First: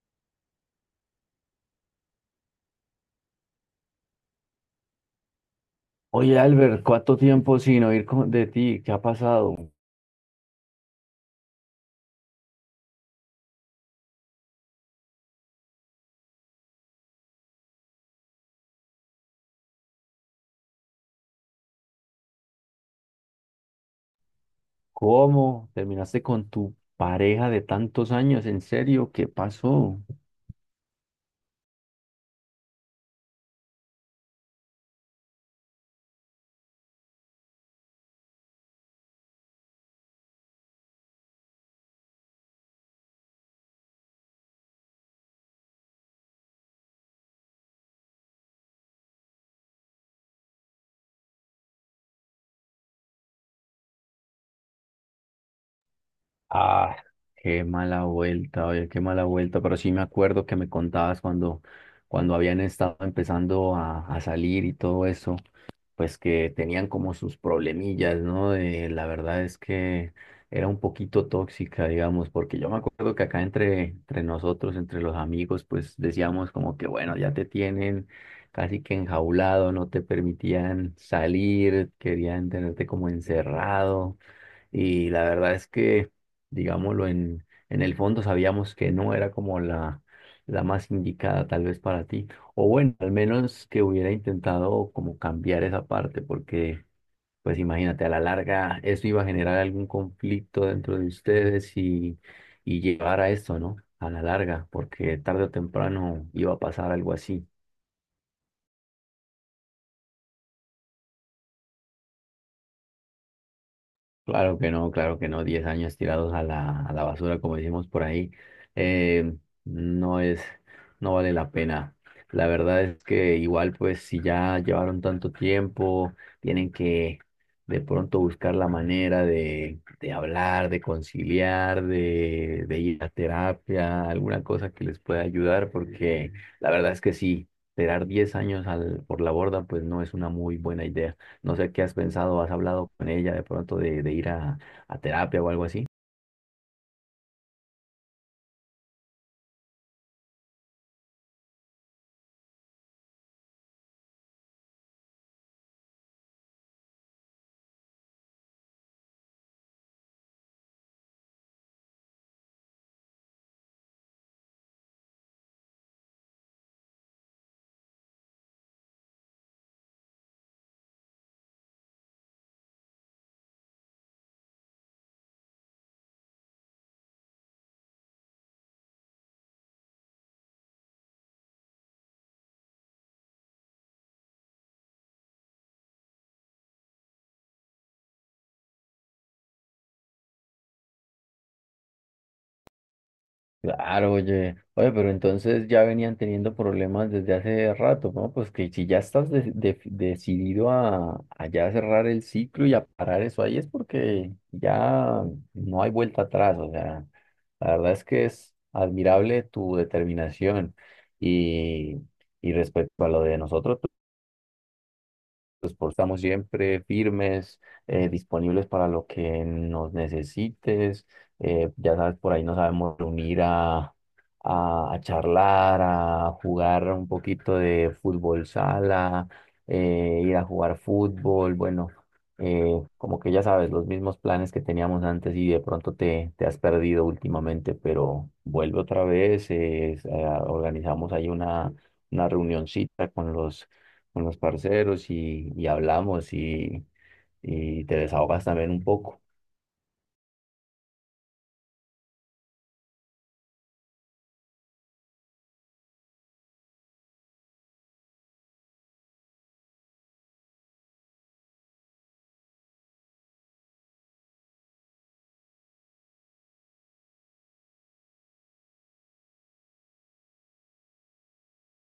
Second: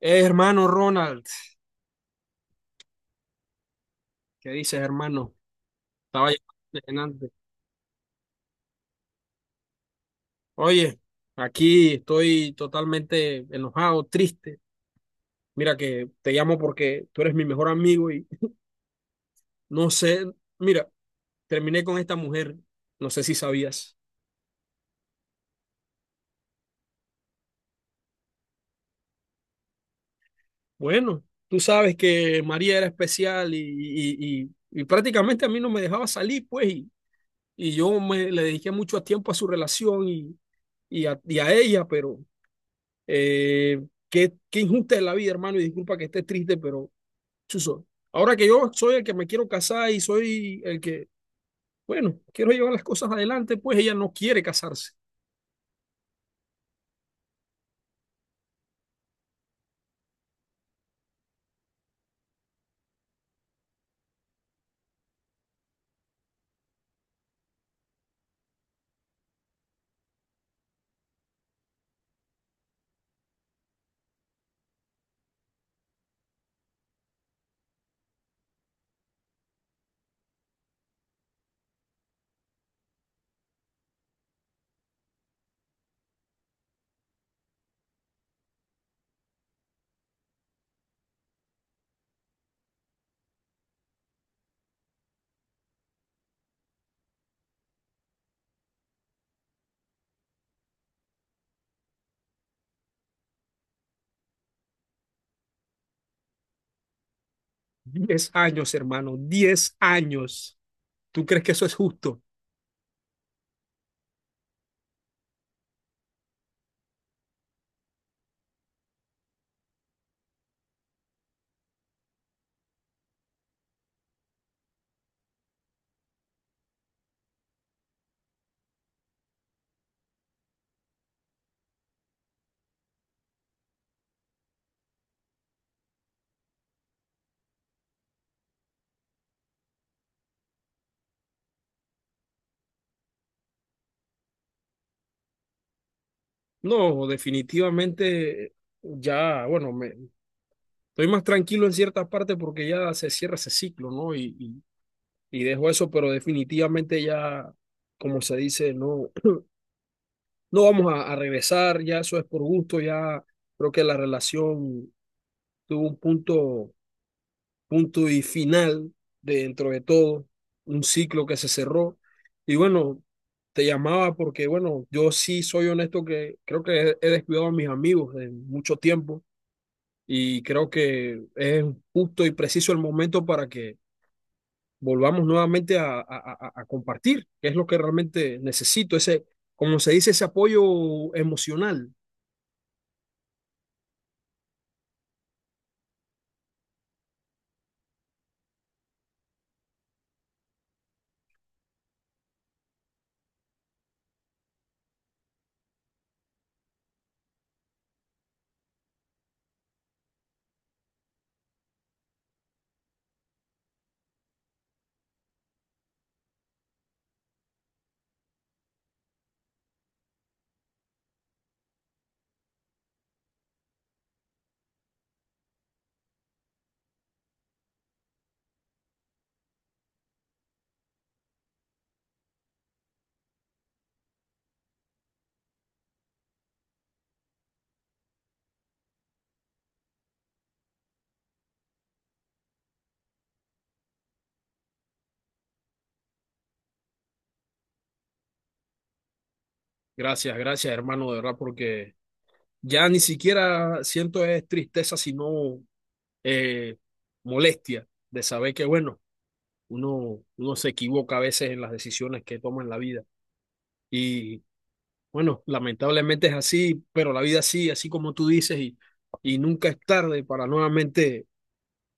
Hermano Ronald, ¿qué dices, hermano? Estaba Oye, Albert, ¿cuánto llenante. tiempo sin oír de ti? ¿Qué ha pasado? Oye, aquí estoy totalmente enojado, triste. Mira que te llamo porque tú eres mi mejor amigo y no sé, mira, terminé con esta mujer, no sé si sabías. ¿Cómo terminaste con tu pareja de tantos años? ¿En serio? ¿Qué pasó? Bueno, tú sabes que María era especial y prácticamente a mí no me dejaba salir, pues, y yo le dediqué mucho tiempo a su relación y, y a ella, pero Eh, qué injusta es la vida, hermano, y disculpa que esté triste, pero chuzo. Ahora que yo soy el que me quiero casar y soy el que, bueno, quiero llevar las cosas adelante, pues ella no quiere casarse. Ah, qué mala vuelta, oye, qué mala vuelta. Pero sí me acuerdo que me contabas cuando habían estado empezando a salir y todo eso. Pues que tenían como sus problemillas, ¿no? La verdad es que era un poquito tóxica, digamos, porque yo me acuerdo que acá entre nosotros, entre los amigos, pues decíamos como que, bueno, ya te tienen casi que enjaulado, no te permitían salir, querían tenerte como encerrado. Y la verdad es que, digámoslo, en el fondo sabíamos que no era como la más indicada tal vez para ti. O bueno, al menos que hubiera intentado como cambiar esa parte, porque pues imagínate, a la larga eso iba a generar algún conflicto dentro de ustedes y llevar a esto, ¿no? A la larga, porque tarde o temprano iba a pasar algo así. 10 años, hermano, 10 años. ¿Tú crees que eso es justo? Claro que no, claro que no. 10 años tirados a la basura, como decimos por ahí, eh, no es, no vale la pena. La verdad es que igual, pues, si ya llevaron tanto tiempo, tienen que de pronto buscar la manera de hablar, de conciliar, de ir a terapia, alguna cosa que les pueda ayudar, porque la verdad es que sí, tirar 10 años por la borda, pues no es una muy buena idea. No sé qué has pensado, has hablado con ella de pronto de ir a terapia o algo así. No, definitivamente ya, bueno, estoy más tranquilo en ciertas partes porque ya se cierra ese ciclo, ¿no? Y dejo eso, pero definitivamente ya, como se dice, no, no vamos a regresar, ya eso es por gusto, ya creo que la relación tuvo un punto, punto y final dentro de todo, un ciclo que se cerró. Y bueno, te llamaba porque, bueno, yo sí soy honesto que creo que he descuidado a mis amigos en mucho tiempo y creo que es justo y preciso el momento para que volvamos nuevamente a compartir, que es lo que realmente necesito, ese, como se dice, ese apoyo emocional. Claro, oye, oye, pero entonces ya venían teniendo problemas desde hace rato, ¿no? Pues que si ya estás decidido a ya cerrar el ciclo y a parar eso ahí es porque ya no hay vuelta atrás, o sea, la verdad es que es admirable tu determinación y, y respecto a lo de nosotros. Los estamos siempre firmes, disponibles para lo que nos necesites. Ya sabes, por ahí nos sabemos reunir a charlar, a jugar un poquito de fútbol sala, ir a jugar fútbol. Bueno, como que ya sabes, los mismos planes que teníamos antes y de pronto te has perdido últimamente, pero vuelve otra vez. Organizamos ahí una reunioncita con los parceros y hablamos y te desahogas también un poco. Gracias, gracias, hermano, de verdad, porque ya ni siquiera siento es tristeza, sino eh, molestia de saber que, bueno, uno se equivoca a veces en las decisiones que toma en la vida. Y bueno, lamentablemente es así, pero la vida sí, así como tú dices, y nunca es tarde para nuevamente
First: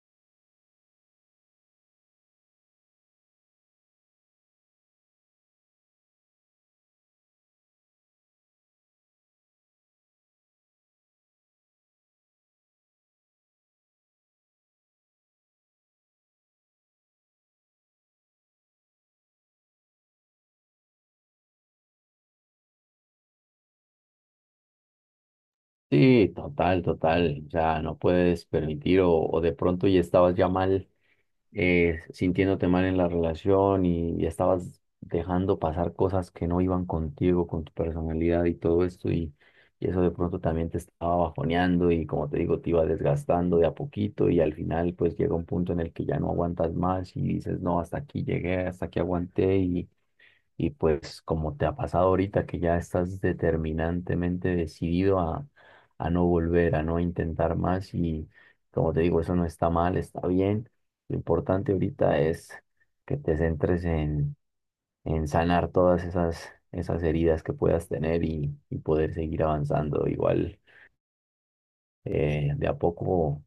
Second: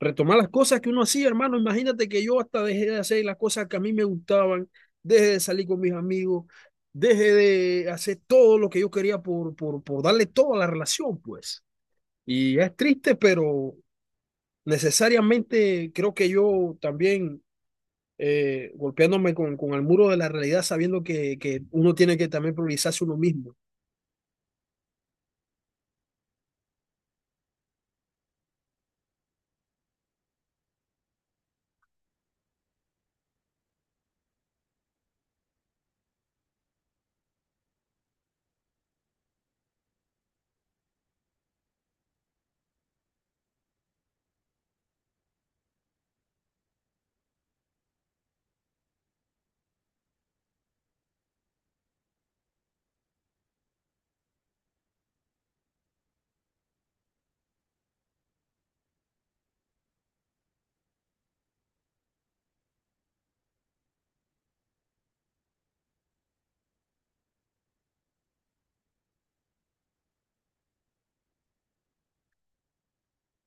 retomar las cosas que uno hacía, hermano. Imagínate que yo hasta dejé de hacer las cosas que a mí me gustaban, dejé de salir con mis amigos, dejé de hacer todo lo que yo quería por darle toda la relación, pues. Y es triste, pero necesariamente creo que yo también golpeándome con el muro de la realidad, sabiendo que uno tiene que también priorizarse uno mismo. Sí, total, total. O sea no puedes permitir o, de pronto ya estabas ya mal, sintiéndote mal en la relación y ya estabas dejando pasar cosas que no iban contigo, con tu personalidad y todo esto y eso de pronto también te estaba bajoneando y como te digo, te iba desgastando de a poquito y al final pues llega un punto en el que ya no aguantas más y dices, no, hasta aquí llegué, hasta aquí aguanté. Y pues como te ha pasado ahorita que ya estás determinantemente decidido a no volver, a no intentar más y como te digo, eso no está mal, está bien. Lo importante ahorita es que te centres en sanar todas esas heridas que puedas tener y poder seguir avanzando. Igual de a poco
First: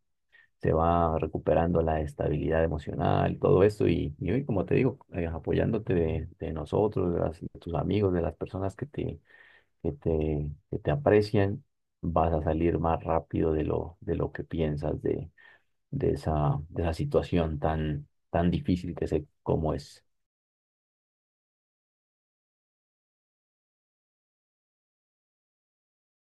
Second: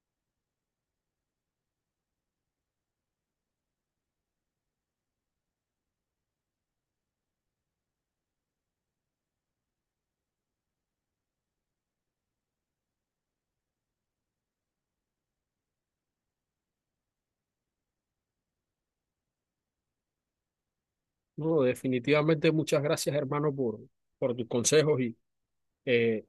se va recuperando la estabilidad emocional, todo eso. Y hoy, como te digo, apoyándote de nosotros, de tus amigos, de las personas que te aprecian, vas a salir más rápido de lo que piensas de esa situación tan difícil que sé cómo es. No, definitivamente muchas gracias, hermano, por tus consejos y, Eh,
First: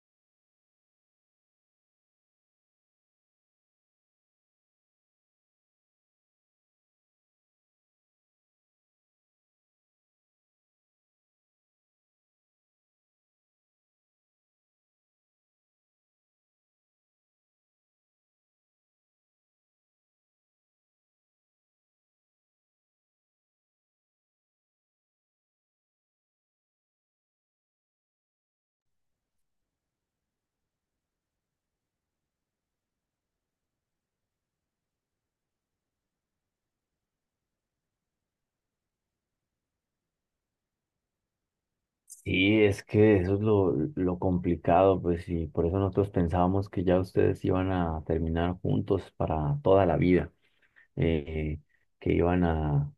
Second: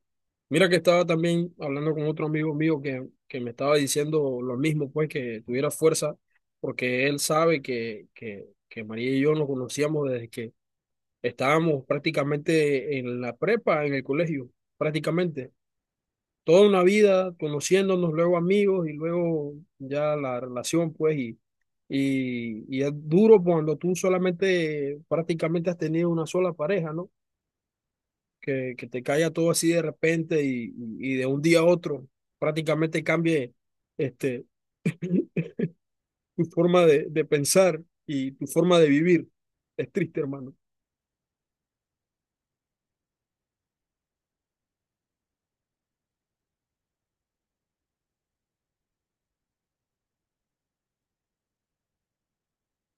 mira que estaba también hablando con otro amigo mío que me estaba diciendo lo mismo, pues que tuviera fuerza, porque él sabe que María y yo nos conocíamos desde que estábamos prácticamente en la prepa, en el colegio, prácticamente. Toda una vida conociéndonos, luego amigos y luego ya la relación, pues, y es duro cuando tú solamente prácticamente has tenido una sola pareja, ¿no? Que te caiga todo así de repente y de un día a otro prácticamente cambie este, tu forma de pensar y tu forma de vivir. Es triste, hermano. Sí, es que eso es lo complicado, pues, y por eso nosotros pensábamos que ya ustedes iban a terminar juntos para toda la vida. eh, que iban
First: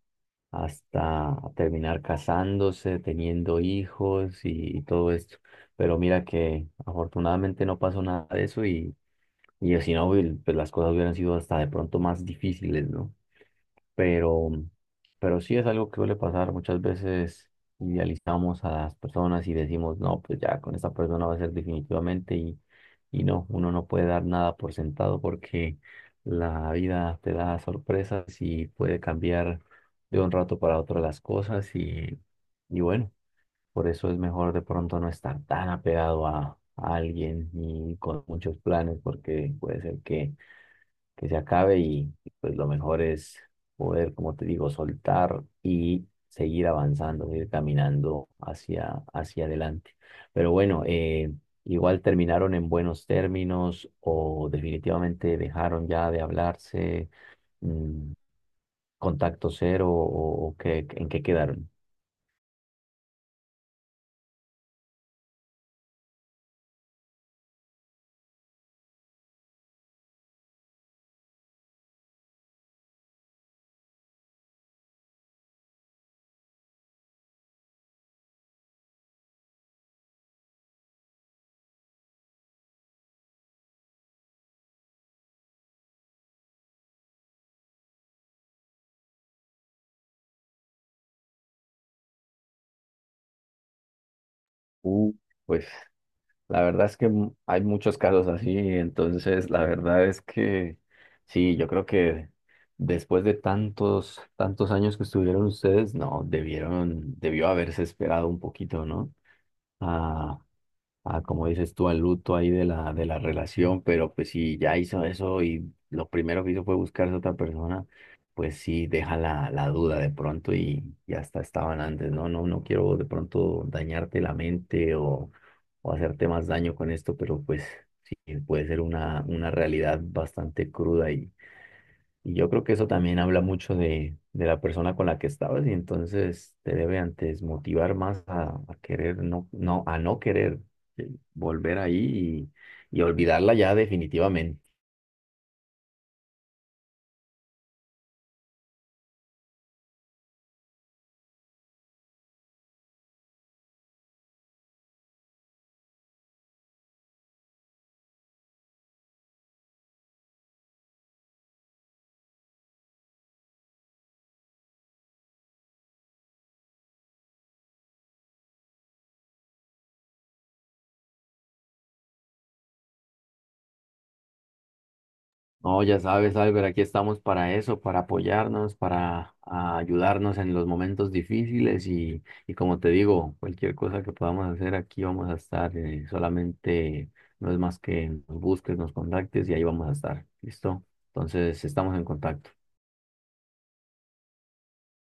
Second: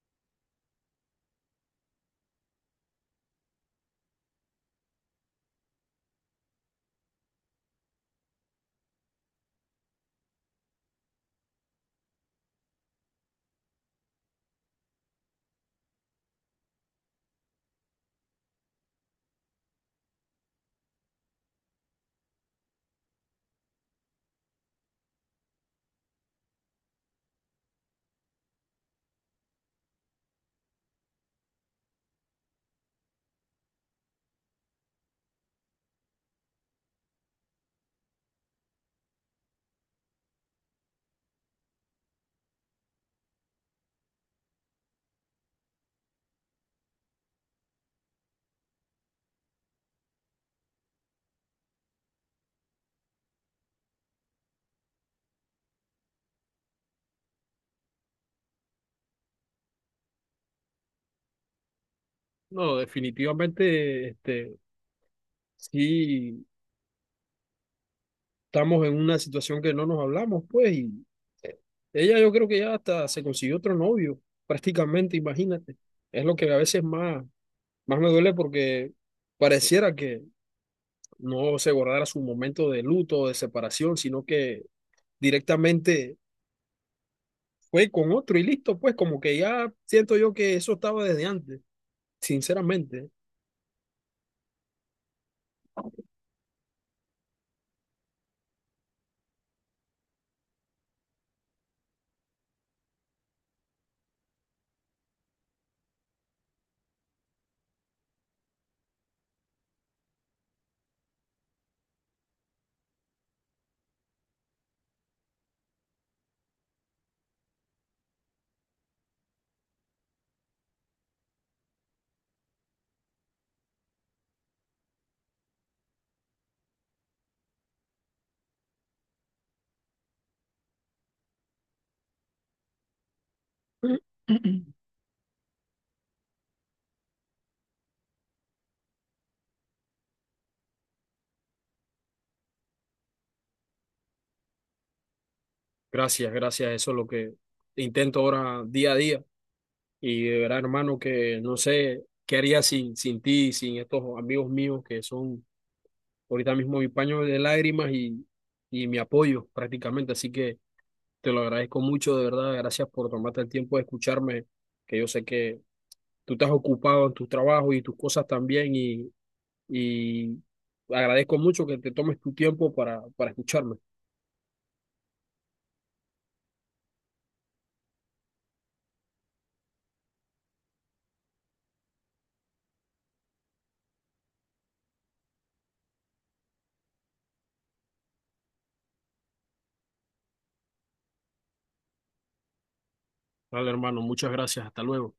hasta terminar casándose, teniendo hijos y todo esto. Pero mira que afortunadamente no pasó nada de eso y si no, pues las cosas hubieran sido hasta de pronto más difíciles, ¿no? pero, pero sí es algo que suele pasar. Muchas veces idealizamos a las personas y decimos, no, pues ya con esta persona va a ser definitivamente y no, uno no puede dar nada por sentado porque la vida te da sorpresas y puede cambiar de un rato para otro las cosas y bueno, por eso es mejor de pronto no estar tan apegado a alguien y con muchos planes porque puede ser que se acabe y, pues lo mejor es poder, como te digo, soltar y seguir avanzando, ir caminando hacia adelante. Pero bueno, igual terminaron en buenos términos o definitivamente dejaron ya de hablarse, mm, contacto cero o en qué quedaron. No, definitivamente, sí, estamos en una situación que no nos hablamos, pues, y ella yo creo que ya hasta se consiguió otro novio, prácticamente, imagínate. Es lo que a veces más me duele porque pareciera que no se guardara su momento de luto o de separación, sino que directamente fue con otro y listo, pues como que ya siento yo que eso estaba desde antes, sinceramente. Uh, pues la verdad es que hay muchos casos así, entonces la verdad es que sí, yo creo que después de tantos, tantos años que estuvieron ustedes, no, debió haberse esperado un poquito, ¿no? Ah, ah, como dices tú, al luto ahí de la relación, pero pues si ya hizo eso y lo primero que hizo fue buscarse a otra persona, pues sí deja la duda de pronto y hasta estaban antes, no, no, no quiero de pronto dañarte la mente o hacerte más daño con esto, pero pues sí, puede ser una realidad bastante cruda y yo creo que eso también habla mucho de la persona con la que estabas y entonces te debe antes motivar más a querer, no, no, a no querer volver ahí y olvidarla ya definitivamente. Gracias, gracias, eso es lo que intento ahora día a día. Y de verdad, hermano, que no sé qué haría sin ti, sin estos amigos míos que son ahorita mismo mi paño de lágrimas y mi apoyo prácticamente. Así que te lo agradezco mucho, de verdad. Gracias por tomarte el tiempo de escucharme, que yo sé que tú estás ocupado en tu trabajo y tus cosas también y agradezco mucho que te tomes tu tiempo para, escucharme. No, ya sabes, Albert, aquí estamos para eso, para apoyarnos, para ayudarnos en los momentos difíciles y como te digo, cualquier cosa que podamos hacer aquí vamos a estar, solamente no es más que nos busques, nos contactes y ahí vamos a estar, ¿listo? Entonces estamos en contacto. Vale, hermano, muchas gracias. Hasta luego.